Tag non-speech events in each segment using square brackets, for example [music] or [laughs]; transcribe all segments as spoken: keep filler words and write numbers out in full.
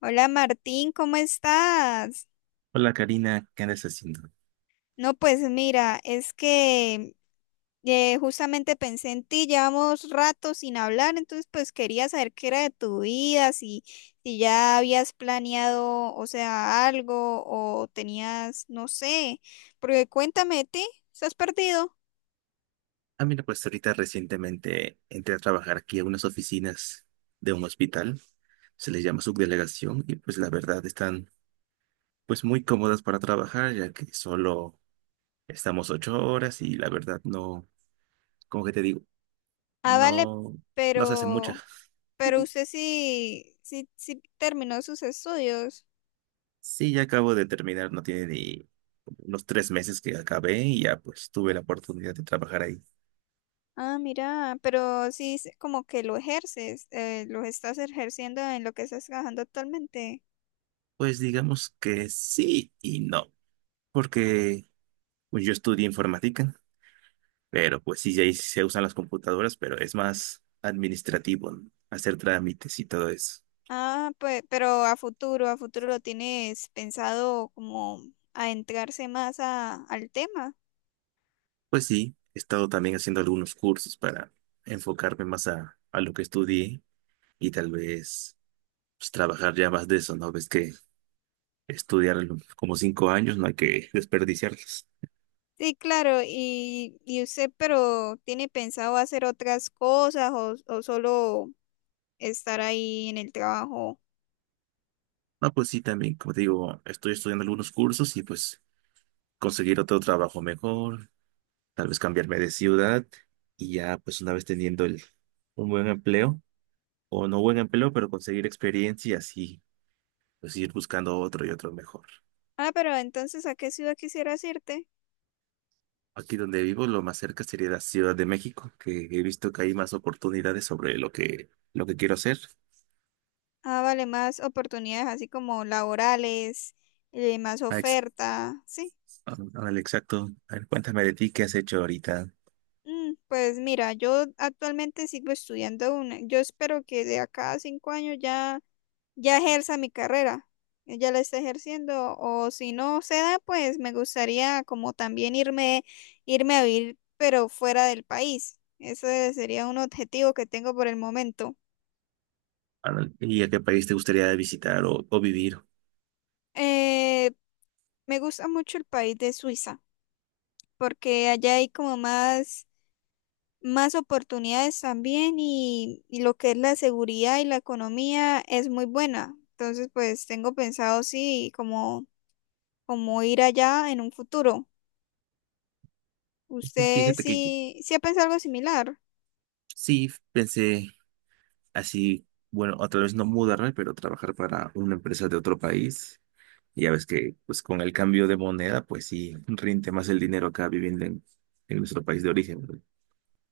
Hola Martín, ¿cómo estás? Hola Karina, ¿qué andas haciendo? No, pues mira, es que eh, justamente pensé en ti, llevamos rato sin hablar, entonces pues quería saber qué era de tu vida, si, si ya habías planeado, o sea, algo o tenías, no sé, porque cuéntame de ti, ¿estás perdido? Ah, mira, pues ahorita recientemente entré a trabajar aquí a unas oficinas de un hospital, se les llama subdelegación y pues la verdad están pues muy cómodas para trabajar ya que solo estamos ocho horas y la verdad no, como que te digo, Ah, vale, no, no se hace mucha. pero, pero usted sí, sí, sí terminó sus estudios. Sí, ya acabo de terminar, no tiene ni unos tres meses que acabé y ya pues tuve la oportunidad de trabajar ahí. Ah, mira, pero sí es como que lo ejerces, eh, lo estás ejerciendo en lo que estás trabajando actualmente. Pues digamos que sí y no, porque pues, yo estudié informática. Pero pues sí, ahí sí se usan las computadoras, pero es más administrativo, ¿no? Hacer trámites y todo eso. Ah, pues, pero a futuro, a futuro lo tienes pensado como adentrarse más a, al tema. Pues sí, he estado también haciendo algunos cursos para enfocarme más a, a lo que estudié y tal vez pues, trabajar ya más de eso, ¿no? Ves que estudiar lo- como cinco años no hay que [laughs] desperdiciarlos. Sí, claro, y, y usted, pero ¿tiene pensado hacer otras cosas o, o solo estar ahí en el trabajo? No, pues sí, también, como te digo, estoy estudiando algunos cursos y pues conseguir otro trabajo mejor, tal vez cambiarme de ciudad y ya pues una vez teniendo el, un buen empleo o no buen empleo, pero conseguir experiencia y así, pues ir buscando otro y otro mejor. Ah, pero entonces, ¿a qué ciudad quisieras irte? Aquí donde vivo, lo más cerca sería la Ciudad de México, que he visto que hay más oportunidades sobre lo que, lo que quiero hacer. Ah, vale, más oportunidades así como laborales, eh, más Ah, ex- oferta, ¿sí? ah, Ándale, exacto. A ver, cuéntame de ti, ¿qué has hecho ahorita? Mm, pues mira, yo actualmente sigo estudiando una. Yo espero que de acá a cinco años ya, ya ejerza mi carrera. eh, Ya la esté ejerciendo. O si no se da, pues me gustaría como también irme, irme a vivir, pero fuera del país. Ese sería un objetivo que tengo por el momento. Ándale, ¿y a qué país te gustaría visitar o, o vivir? Eh, Me gusta mucho el país de Suiza, porque allá hay como más más oportunidades también y, y lo que es la seguridad y la economía es muy buena. Entonces, pues tengo pensado sí, como, como ir allá en un futuro. ¿Usted Fíjate que yo sí, sí ha pensado algo similar? sí pensé así, bueno, a través no mudarme, pero trabajar para una empresa de otro país. Y ya ves que pues con el cambio de moneda, pues sí, rinde más el dinero acá viviendo en, en nuestro país de origen, ¿no?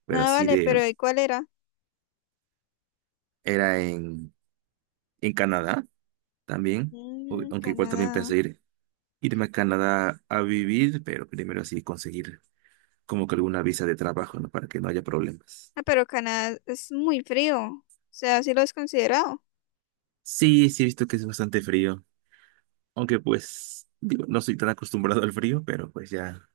Pero Nada, así vale, de, pero ¿y cuál era? era en, en Canadá también, o- Mm, aunque igual también Canadá. pensé ir, irme a Canadá a vivir, pero primero así conseguir como que alguna visa de trabajo, ¿no? Para que no haya problemas. Ah, pero Canadá es muy frío. O sea, sí lo has considerado. Sí, sí he visto que es bastante frío, aunque pues, digo, no soy tan acostumbrado al frío, pero pues ya,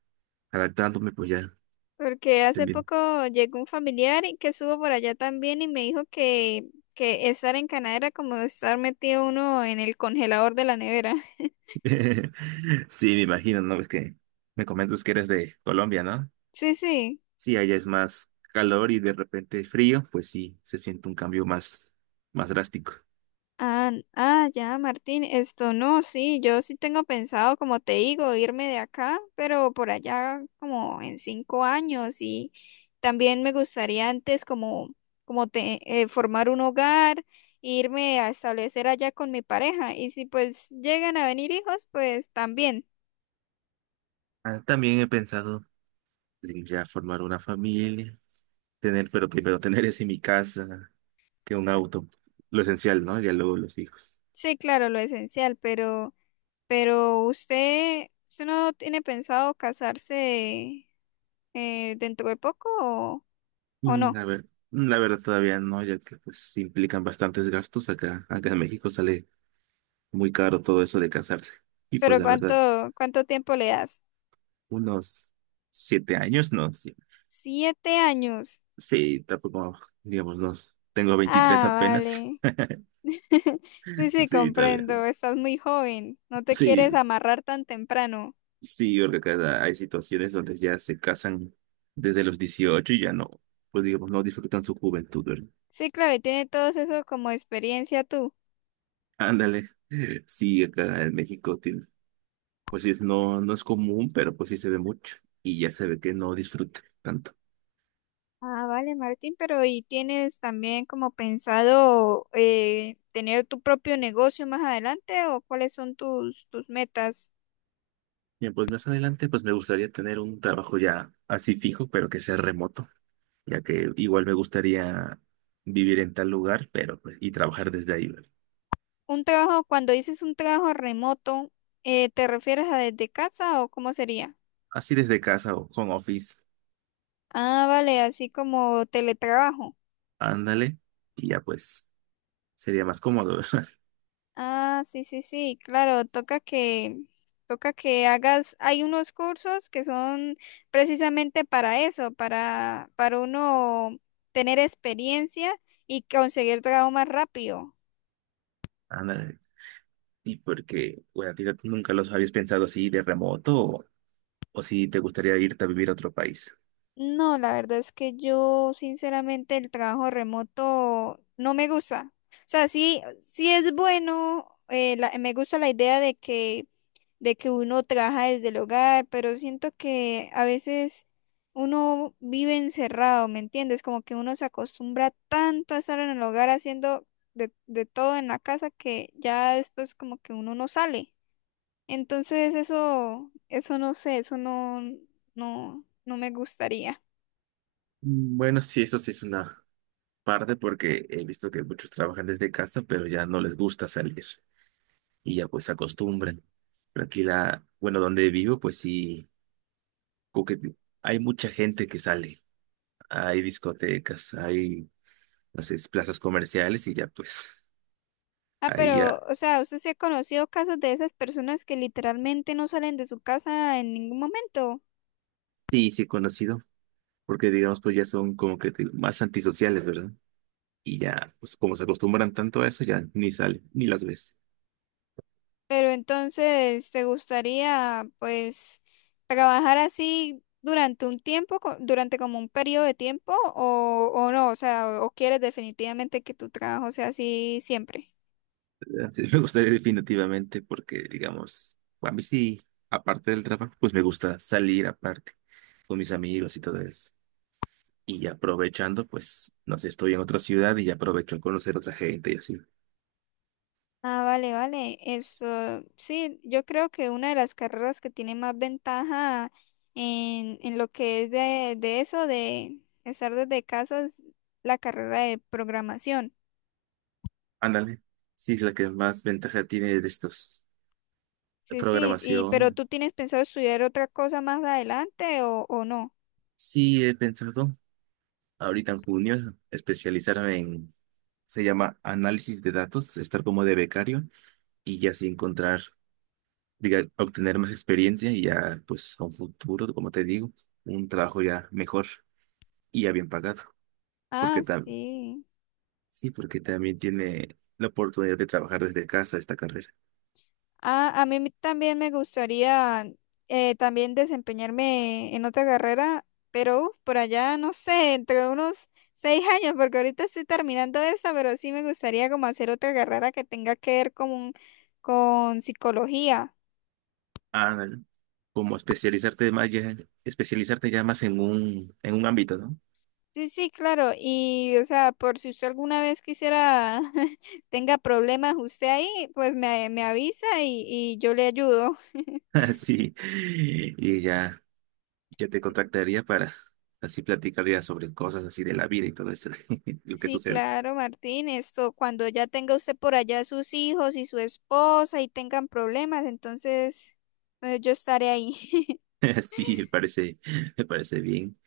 adaptándome, pues ya, Porque hace también. poco llegó un familiar y que estuvo por allá también y me dijo que, que estar en Canadá era como estar metido uno en el congelador de la nevera. [laughs] Sí, me imagino, ¿no? Es que me comentas que eres de Colombia, ¿no? Sí, sí. Sí, allá es más calor y de repente frío, pues sí, se siente un cambio más, más drástico. Ah, ah, ya, Martín, esto no, sí, yo sí tengo pensado, como te digo, irme de acá, pero por allá como en cinco años y también me gustaría antes como, como te, eh, formar un hogar, irme a establecer allá con mi pareja y si pues llegan a venir hijos, pues también. Ah, también he pensado en ya formar una familia, tener, pero primero tener eso en mi casa, que un auto, lo esencial, ¿no? Ya luego los hijos. Sí, claro, lo esencial, pero, pero usted, ¿usted no tiene pensado casarse eh, dentro de poco o o Mm, no? a ver, mm, la verdad todavía no, ya que pues sí implican bastantes gastos acá, acá en México sale muy caro todo eso de casarse. Y pues Pero la ¿cuánto, verdad ¿cuánto tiempo le das? unos siete años, no, sí, Siete años. sí, tampoco, digamos, no, tengo veintitrés Ah, apenas. vale. [laughs] [laughs] Sí, sí, Sí, todavía, comprendo. Estás muy joven. No te sí, quieres amarrar tan temprano. sí, porque cada, hay situaciones donde ya se casan desde los dieciocho y ya no, pues digamos, no disfrutan su juventud, ¿verdad? Sí, claro, y tiene todo eso como experiencia tú. Ándale, sí, acá en México, tiene- pues sí, es, no, no es común, pero pues sí se ve mucho y ya se ve que no disfruta tanto. Ah, vale, Martín, pero ¿y tienes también como pensado eh, tener tu propio negocio más adelante o cuáles son tus, tus metas? Bien, pues más adelante, pues me gustaría tener un trabajo ya así fijo, pero que sea remoto ya que igual me gustaría vivir en tal lugar, pero pues, y trabajar desde ahí, ¿verdad? Un trabajo, cuando dices un trabajo remoto, eh, ¿te refieres a desde casa o cómo sería? Así desde casa o home office, Ah, vale, así como teletrabajo. ándale, y ya pues sería más cómodo. [laughs] Ah, sí, sí, sí, claro, toca que, toca que hagas, hay unos cursos que son precisamente para eso, para, para uno tener experiencia y conseguir trabajo más rápido. Ándale. Y porque, bueno, ¿a ti no- nunca los habías pensado así de remoto o, o si te gustaría irte a vivir a otro país? No, la verdad es que yo, sinceramente, el trabajo remoto no me gusta. O sea, sí, sí es bueno, eh, la- me gusta la idea de que de que uno trabaja desde el hogar, pero siento que a veces uno vive encerrado, ¿me entiendes? Como que uno se acostumbra tanto a estar en el hogar haciendo de, de todo en la casa que ya después como que uno no sale. Entonces eso, eso no sé, eso no, no, no me gustaría. Mm, bueno, sí, eso sí es una parte porque he visto que muchos trabajan desde casa, pero ya no les gusta salir. Y ya pues se acostumbran. Pero aquí la, bueno, donde vivo, pues sí, como que hay mucha gente que sale. Hay discotecas, hay, no sé, plazas comerciales y ya pues Ah, ahí pero, ya, o sea, ¿usted se ha conocido casos de esas personas que literalmente no salen de su casa en ningún momento? sí, sí he conocido, porque digamos pues ya son como que te- más antisociales, ¿verdad? Y ya, pues como se acostumbran tanto a eso, ya ni salen, ni las ves. Pero entonces, ¿te gustaría pues trabajar así durante un tiempo, co- durante como un periodo de tiempo o, o no? O sea, o, o quieres definitivamente que tu trabajo sea así siempre? ¿Verdad? Sí, [laughs] me gustaría definitivamente porque, digamos, a mí sí, aparte del trabajo, pues me gusta salir aparte con mis amigos y todo eso. Y aprovechando, pues, no sé, estoy en otra ciudad y aprovecho a conocer otra gente y así. Ah, vale, vale. Esto, sí, yo creo que una de las carreras que tiene más ventaja en, en lo que es de, de eso, de estar desde casa, es la carrera de programación. Ándale. Sí, es la que más ventaja tiene de estos, de Sí, sí, y pero programación. ¿tú tienes pensado estudiar otra cosa más adelante o, o no? Sí, he pensado ahorita en junio especializarme en, se llama análisis de datos, estar como de becario y ya así encontrar, diga, obtener más experiencia y ya, pues, a un futuro, como te digo, un trabajo ya mejor y ya bien pagado. Ah, Porque tam- sí. sí, porque también tiene la oportunidad de trabajar desde casa esta carrera. Ah, a mí me- también me gustaría eh, también desempeñarme en otra carrera, pero uf, por allá, no sé, entre unos seis años, porque ahorita estoy terminando esa, pero sí me gustaría como hacer otra carrera que tenga que ver con, con psicología. Ándale, como especializarte más ya, especializarte ya más en un, en un, ámbito, ¿no? Sí, sí, claro. Y, o sea, por si usted alguna vez quisiera, [laughs] tenga problemas usted ahí, pues me, me avisa y, y yo le ayudo. [laughs] Así, y ya, ya te contactaría para así platicaría sobre cosas así de la vida y todo eso, [laughs] lo que Sí, sucede. claro, Martín, esto cuando ya tenga usted por allá sus hijos y su esposa y tengan problemas, entonces eh, yo estaré ahí. [laughs] [laughs] Sí, me parece, me parece bien.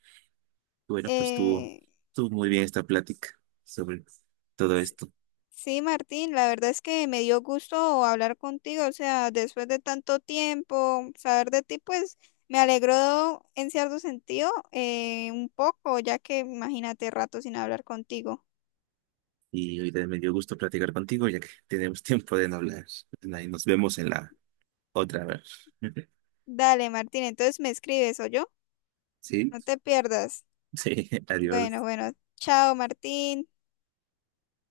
Bueno, pues estuvo, Eh, estuvo muy bien esta plática sobre todo s- esto. sí, Martín, la verdad es que me dio gusto hablar contigo, o sea, después de tanto tiempo, saber de ti, pues me alegró en cierto sentido eh, un poco, ya que imagínate rato sin hablar contigo. Y ahorita me dio gusto platicar contigo, ya que tenemos [laughs] tiempo de no hablar. Y nos vemos en la otra vez. [laughs] Dale, Martín, entonces me escribes, ¿o yo, ¿Sí? No te pierdas. Sí, [laughs] Bueno, adiós. bueno, chao, Martín.